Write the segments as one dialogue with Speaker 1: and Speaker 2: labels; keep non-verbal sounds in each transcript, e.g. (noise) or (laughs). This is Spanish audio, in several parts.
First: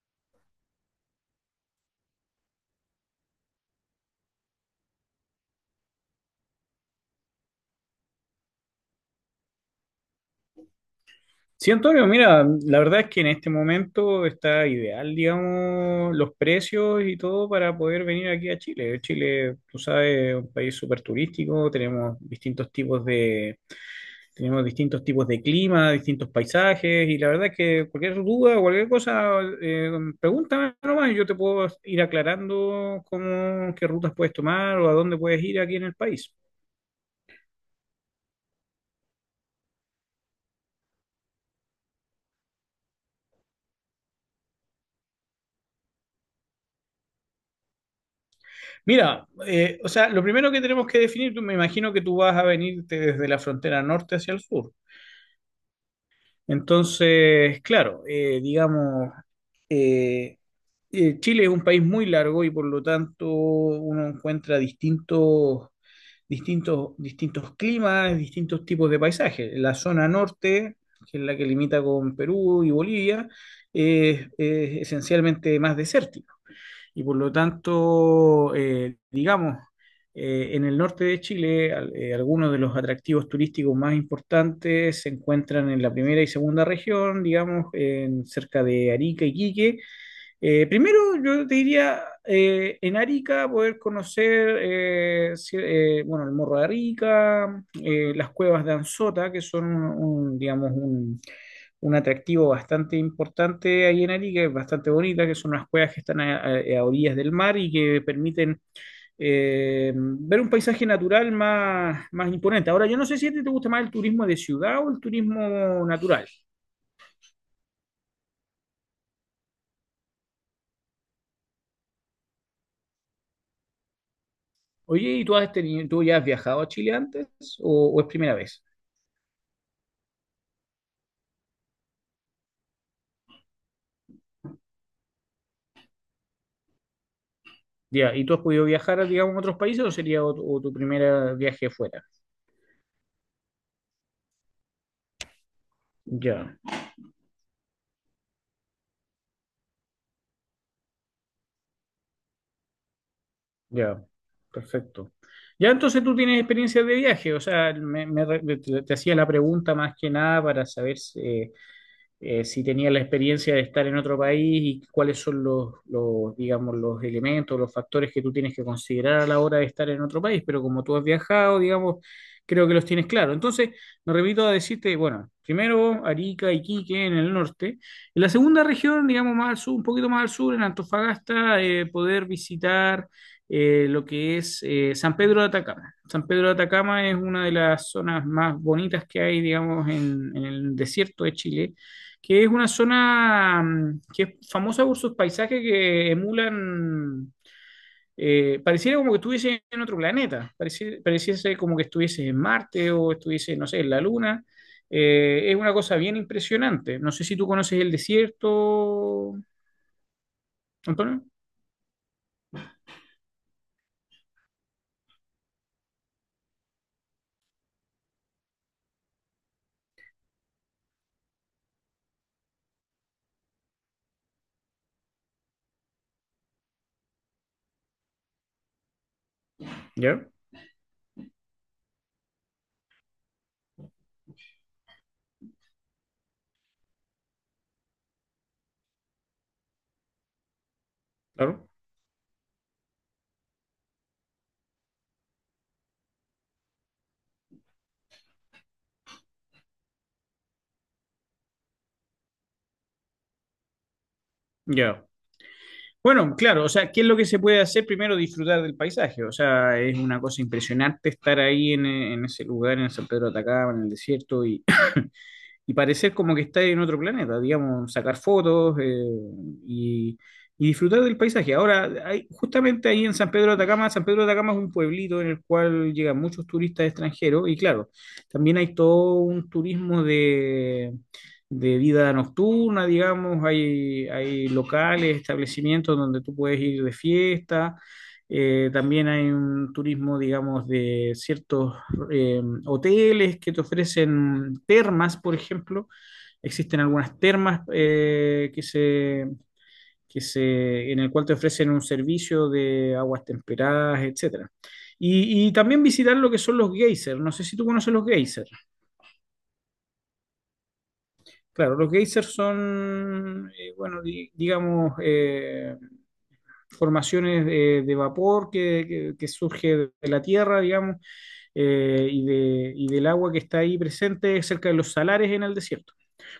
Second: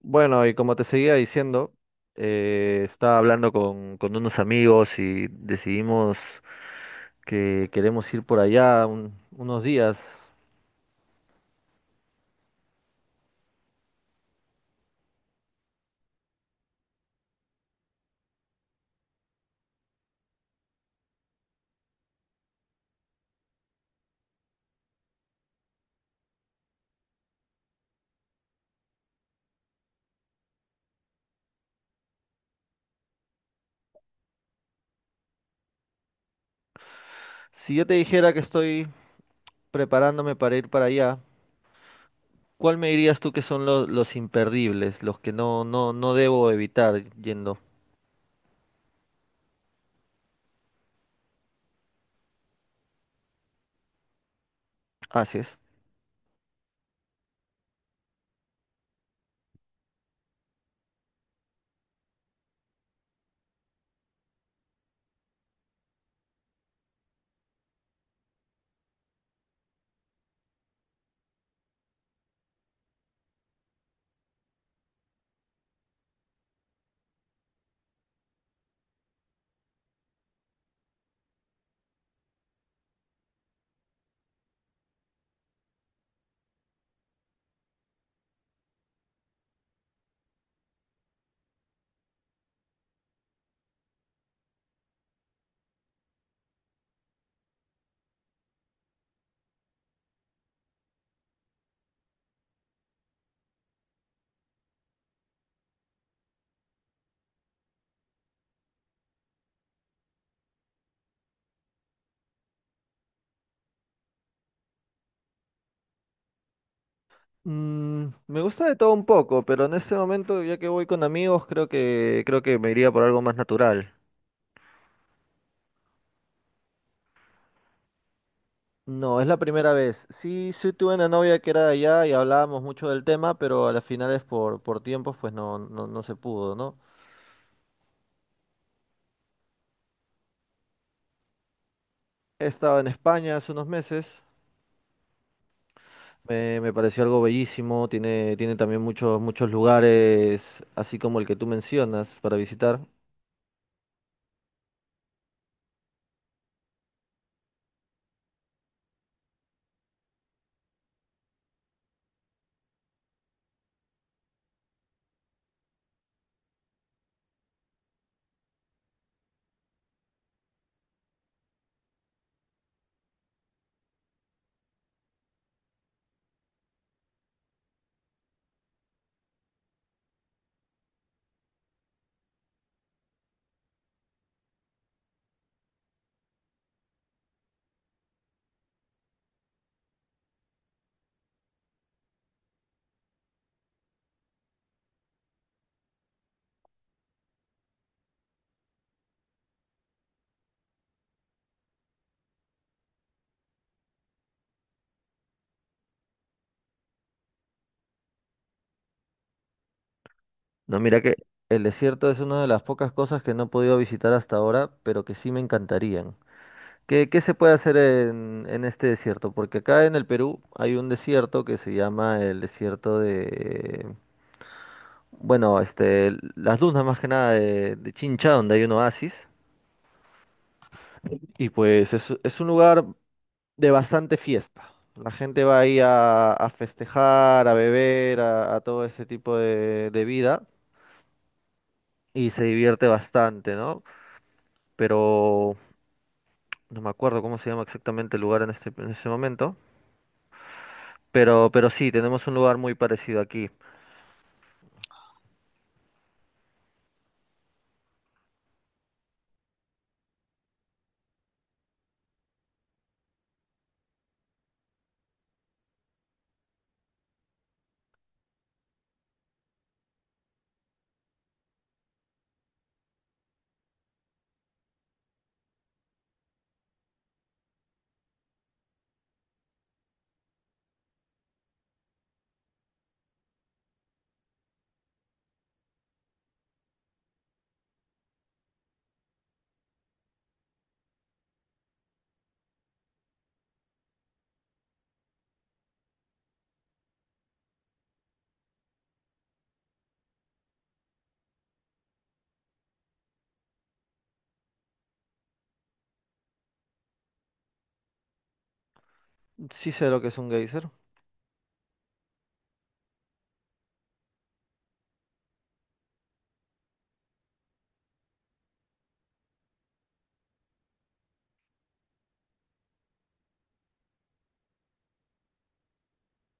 Speaker 1: Bueno, y como te seguía diciendo, estaba hablando con unos amigos y decidimos que queremos ir por allá unos días.
Speaker 2: Sí, Antonio, mira, la verdad es que en este momento está ideal, digamos, los precios y todo para poder venir aquí a Chile. Chile, tú sabes, es un país súper turístico, tenemos distintos tipos de clima, distintos paisajes, y la verdad es que cualquier duda, o cualquier cosa, pregúntame nomás y yo te puedo ir aclarando cómo, qué rutas puedes tomar o a dónde puedes ir aquí en el país.
Speaker 1: Si yo te dijera que estoy preparándome para ir para allá, ¿cuál me dirías tú que son los imperdibles, los que no debo evitar yendo?
Speaker 2: Mira, o sea, lo primero que tenemos que definir, me imagino que tú vas a venirte desde la frontera norte hacia el sur.
Speaker 1: Así es.
Speaker 2: Entonces, claro, digamos, eh, Chile es un país muy largo y por lo tanto uno encuentra distintos climas, distintos tipos de paisajes. La zona norte, que es la que limita con Perú y Bolivia, es esencialmente más desértica y por lo tanto, digamos, en el norte de Chile, algunos de los atractivos turísticos más importantes se encuentran en la primera y segunda región, digamos, en cerca de Arica y Quique, primero, yo te diría en Arica poder conocer bueno, el Morro de Arica, las cuevas de Anzota, que son un, digamos, un, un atractivo bastante importante ahí en Arica, es bastante bonita, que son unas cuevas que están a orillas del mar y que permiten ver un paisaje natural más imponente. Ahora, yo no sé si a ti te gusta más el turismo de ciudad o el turismo natural.
Speaker 1: Me gusta de todo un poco, pero en este momento, ya que voy con amigos, creo que me iría por algo más natural.
Speaker 2: Oye, ¿y tú, has tenido, tú ya has viajado a Chile antes o es primera vez?
Speaker 1: No, es la primera vez. Sí, sí tuve una novia que era de allá y hablábamos mucho del tema, pero a las finales por tiempos pues no se pudo, ¿no?
Speaker 2: Ya, ¿y tú has podido viajar, digamos, a otros países o sería o tu primer viaje fuera?
Speaker 1: He estado en España hace unos meses,
Speaker 2: Ya,
Speaker 1: me pareció algo bellísimo, tiene también muchos, muchos lugares, así como el que tú mencionas, para visitar.
Speaker 2: ya, perfecto. Ya, entonces tú tienes experiencia de viaje, o sea, te hacía la pregunta más que nada para saber si, si tenía la experiencia de estar en otro país y cuáles son digamos, los elementos, los factores que tú tienes que considerar a la hora de estar en otro país, pero como tú has viajado, digamos, creo que los tienes claro. Entonces, me repito a decirte, bueno, primero Arica, Iquique en el norte, en la segunda región, digamos, más al sur, un poquito más al sur, en Antofagasta, poder visitar... lo que es San Pedro de Atacama. San Pedro de Atacama es una de las zonas más bonitas que hay, digamos, en el desierto de Chile que es una zona que es famosa por sus paisajes que emulan, pareciera como que estuviese en otro planeta, pareciese como que estuviese en Marte o estuviese, no sé, en la Luna. Es una cosa bien impresionante. No sé si tú conoces el desierto,
Speaker 1: No, mira que
Speaker 2: Antonio.
Speaker 1: el desierto es una de las pocas cosas que no he podido visitar hasta ahora, pero que sí me encantarían. ¿Qué se puede hacer en este desierto? Porque acá en el Perú hay un desierto que se llama el desierto de, bueno, este, las dunas más que nada de Chincha, donde hay un oasis.
Speaker 2: Ya,
Speaker 1: Y pues es un lugar de bastante fiesta. La gente va ahí a festejar, a beber, a todo ese tipo de vida
Speaker 2: claro.
Speaker 1: y se divierte bastante, ¿no? Pero no me acuerdo cómo se llama exactamente el lugar en ese momento. Pero sí, tenemos un lugar muy parecido aquí.
Speaker 2: Ya. Bueno, claro, o sea, ¿qué es lo que se puede hacer? Primero disfrutar del paisaje, o sea, es una cosa impresionante estar ahí en ese lugar, en San Pedro de Atacama, en el desierto, y parecer como que está en otro planeta, digamos, sacar fotos y, y disfrutar del paisaje. Ahora, hay, justamente ahí en San Pedro de Atacama, San Pedro de Atacama es un pueblito en el cual llegan muchos turistas extranjeros y claro, también hay todo un turismo de vida nocturna, digamos, hay locales, establecimientos donde tú puedes ir de fiesta. También hay un turismo, digamos, de ciertos eh, hoteles que te ofrecen termas, por ejemplo. Existen algunas termas que se, en el cual te ofrecen un servicio de aguas temperadas, etcétera. Y también visitar lo que son los geysers. No sé si tú conoces los geysers.
Speaker 1: Sí sé lo que es un geyser,
Speaker 2: Claro, los geysers son, bueno, digamos, formaciones de vapor que, que surge de la tierra, digamos, y, y del agua que está ahí presente cerca de los salares en el desierto.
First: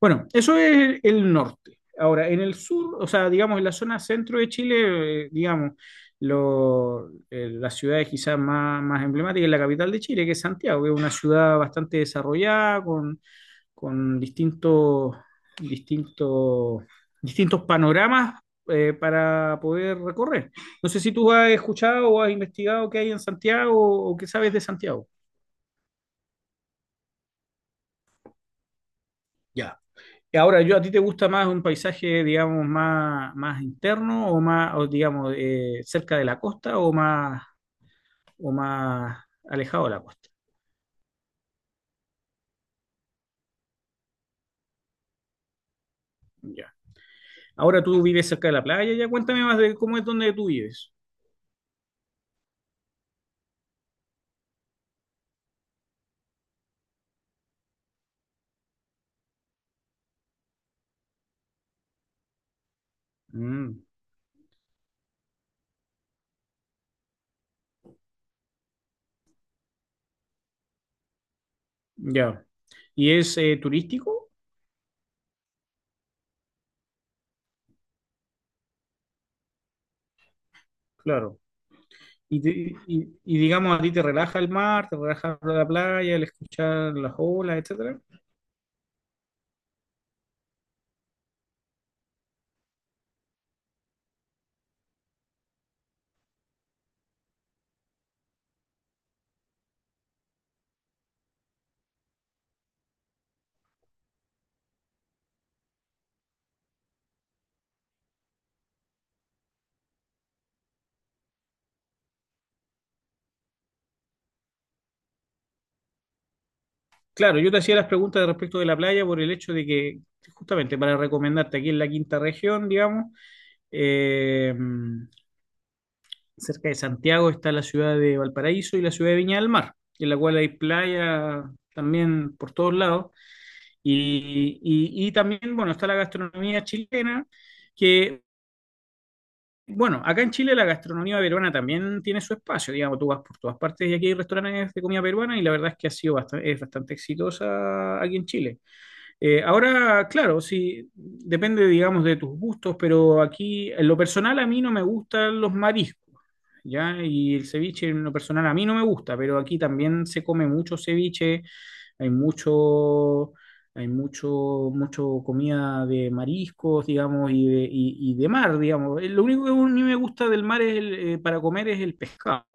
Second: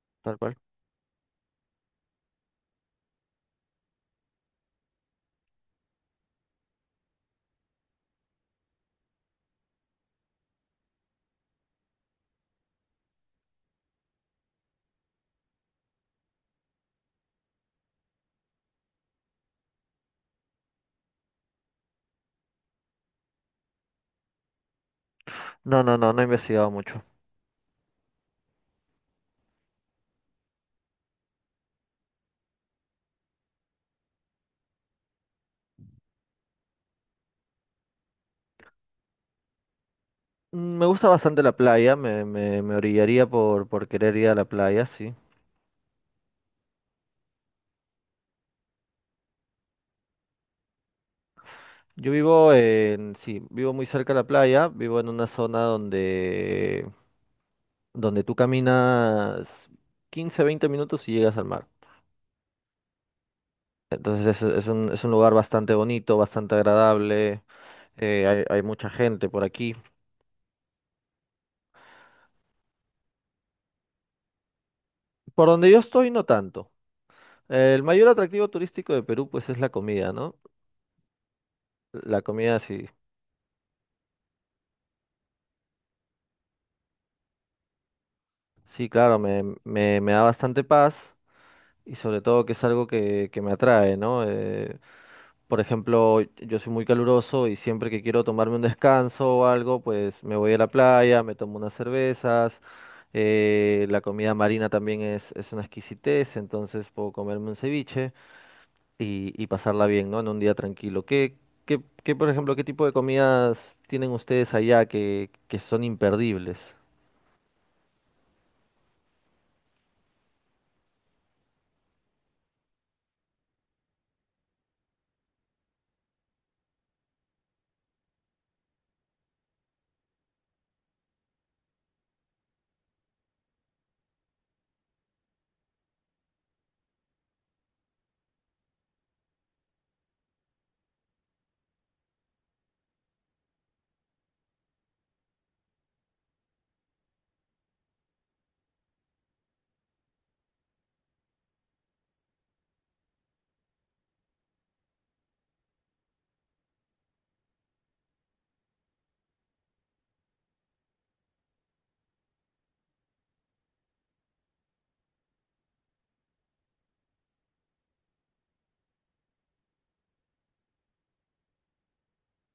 Speaker 2: Bueno,
Speaker 1: tal cual.
Speaker 2: eso es el norte. Ahora, en el sur, o sea, digamos, en la zona centro de Chile, digamos, las ciudades quizás más, más emblemáticas es la capital de Chile, que es Santiago, que es una ciudad bastante desarrollada, con, con distintos, distintos, distintos panoramas para poder recorrer. No sé si tú has escuchado o has investigado qué hay en Santiago o qué sabes de Santiago.
Speaker 1: No he investigado mucho.
Speaker 2: Ya. Y ahora, yo, ¿a ti te gusta más un paisaje, digamos, más, más interno o más, o, digamos, cerca de la costa o más alejado de la costa?
Speaker 1: Mm. Me gusta bastante la playa, me orillaría por querer ir a la playa, sí.
Speaker 2: Ya. Ahora tú vives cerca de la playa, ya cuéntame más de cómo es donde tú vives.
Speaker 1: Yo vivo en, sí, vivo muy cerca de la playa, vivo en una zona donde tú caminas 15, 20 minutos y llegas al mar.
Speaker 2: Mm,
Speaker 1: Entonces es un lugar bastante bonito, bastante agradable, hay mucha gente por aquí.
Speaker 2: ya. ¿Y es turístico?
Speaker 1: Por donde yo estoy, no tanto. El mayor atractivo turístico de Perú, pues es la comida, ¿no?
Speaker 2: Claro.
Speaker 1: La
Speaker 2: Y, te-
Speaker 1: comida, sí.
Speaker 2: y, digamos, ¿a ti te relaja el mar, te relaja la playa, el escuchar las olas, etcétera?
Speaker 1: Sí, claro, me da bastante paz y sobre todo que es algo que me atrae, ¿no? Por ejemplo, yo soy muy caluroso y siempre que quiero tomarme un descanso o algo, pues me voy a la playa, me tomo unas cervezas, la comida marina también es una exquisitez, entonces puedo comerme un ceviche y pasarla bien, ¿no? En un día tranquilo. ¿Qué, por ejemplo, qué tipo de comidas tienen ustedes allá que son imperdibles?
Speaker 2: Claro, yo te hacía las preguntas respecto de la playa por el hecho de que, justamente para recomendarte, aquí en la quinta región, digamos, eh, cerca de Santiago está la ciudad de Valparaíso y la ciudad de Viña del Mar, en la cual hay playa también por todos lados. Y también, bueno, está la gastronomía chilena, que, bueno, acá en Chile la gastronomía peruana también tiene su espacio, digamos, tú vas por todas partes y aquí hay restaurantes de comida peruana y la verdad es que ha sido bastante, es bastante exitosa aquí en Chile. Ahora, claro, sí, depende, digamos, de tus gustos, pero aquí, en lo personal, a mí no me gustan los mariscos, ¿ya? Y el ceviche, en lo personal, a mí no me gusta, pero aquí también se come mucho ceviche, hay mucho, hay mucho, mucho comida de mariscos, digamos, y de, y de mar, digamos. Lo único que a mí me gusta del mar es el, para comer es el pescado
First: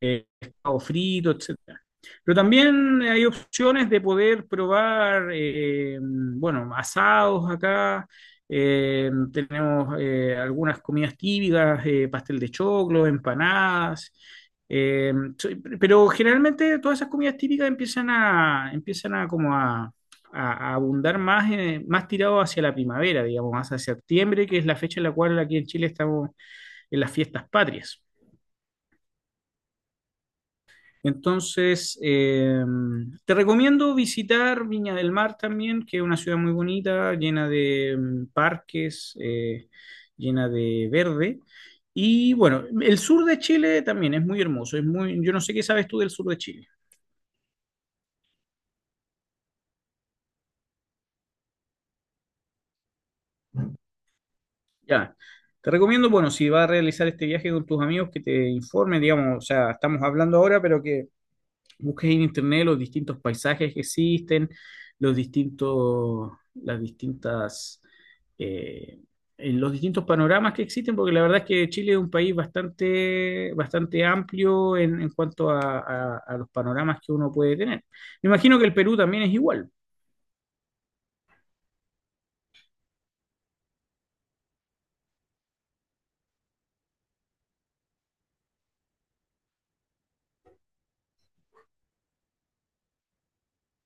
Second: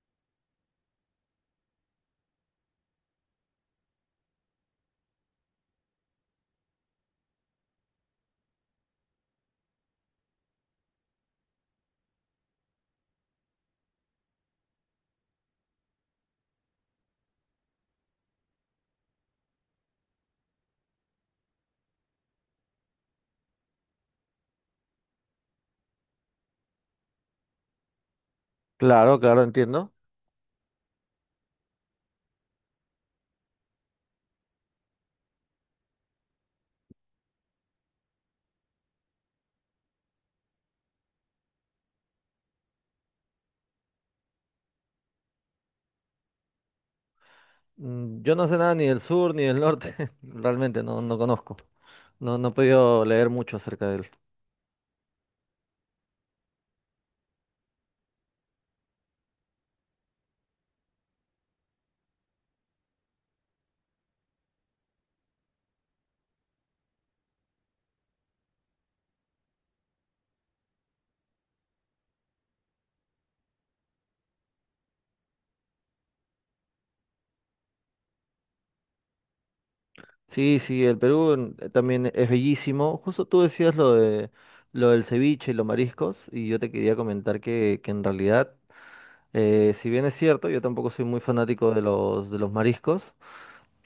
Speaker 2: pescado frito, etcétera. Pero también hay opciones de poder probar, bueno, asados acá. Tenemos algunas comidas típicas, pastel de choclo, empanadas. eh, so- pero generalmente todas esas comidas típicas empiezan a como a, a abundar más, más tirado hacia la primavera, digamos, más hacia septiembre, que es la fecha en la cual aquí en Chile estamos en las fiestas patrias.
Speaker 1: Claro, claro, entiendo.
Speaker 2: Entonces, te recomiendo visitar Viña del Mar también, que es una ciudad muy bonita, llena de parques, llena de verde. Y bueno, el sur de Chile también es muy hermoso. Es muy, yo no sé qué sabes tú del sur de Chile.
Speaker 1: Mm. Yo no sé nada ni del sur ni del norte, (laughs) realmente no conozco. No he podido leer mucho acerca de él.
Speaker 2: Ya. Te recomiendo, bueno, si vas a realizar este viaje con tus amigos, que te informen, digamos, o sea, estamos hablando ahora, pero que busques en internet los distintos paisajes que existen, los distintos, las distintas, eh, en los distintos panoramas que existen, porque la verdad es que Chile es un país bastante, bastante amplio en cuanto a, a los panoramas que uno puede tener. Me imagino que el Perú también es igual,
Speaker 1: Sí, sí, el Perú, mm, también es bellísimo. Justo tú decías lo de lo del ceviche y los mariscos, y yo te quería comentar que en realidad, si bien es cierto, yo tampoco soy muy fanático de de los mariscos,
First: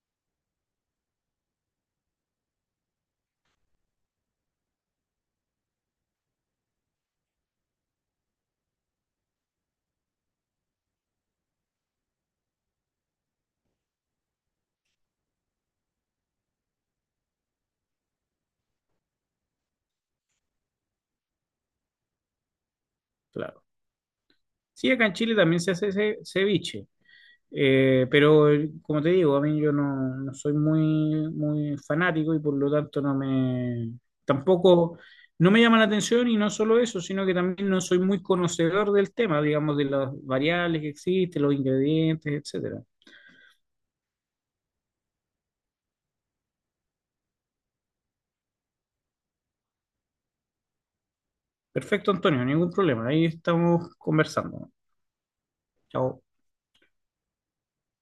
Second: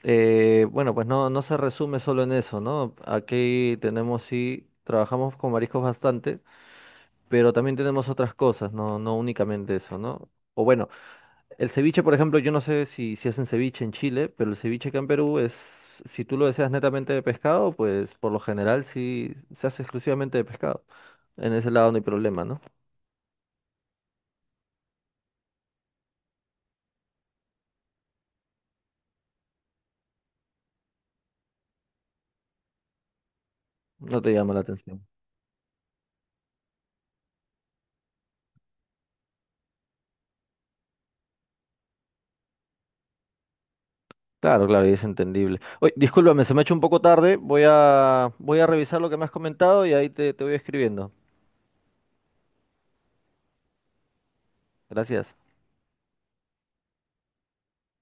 Speaker 1: bueno, pues no se resume solo en eso, ¿no? Aquí tenemos sí, trabajamos con mariscos bastante, pero también tenemos otras cosas, no únicamente eso, ¿no? O bueno. El ceviche, por ejemplo, yo no sé si hacen ceviche en Chile, pero el ceviche acá en Perú es, si tú lo deseas netamente de pescado, pues por lo general sí se hace exclusivamente de pescado. En ese lado no hay problema, ¿no?
Speaker 2: claro. Sí, acá en Chile también se hace ceviche. Pero como te digo, a mí yo no, no soy muy, muy fanático y por lo tanto no me,
Speaker 1: No te llama la
Speaker 2: tampoco,
Speaker 1: atención.
Speaker 2: no me llama la atención y no solo eso, sino que también no soy muy conocedor del tema, digamos, de las variables que existen, los ingredientes, etcétera.
Speaker 1: Claro, claro, y es entendible. Oye, discúlpame, se me ha hecho un poco tarde. Voy a revisar lo que me has comentado y ahí te voy escribiendo.
Speaker 2: Perfecto, Antonio, ningún problema, ahí estamos conversando.
Speaker 1: Gracias.
Speaker 2: Chao.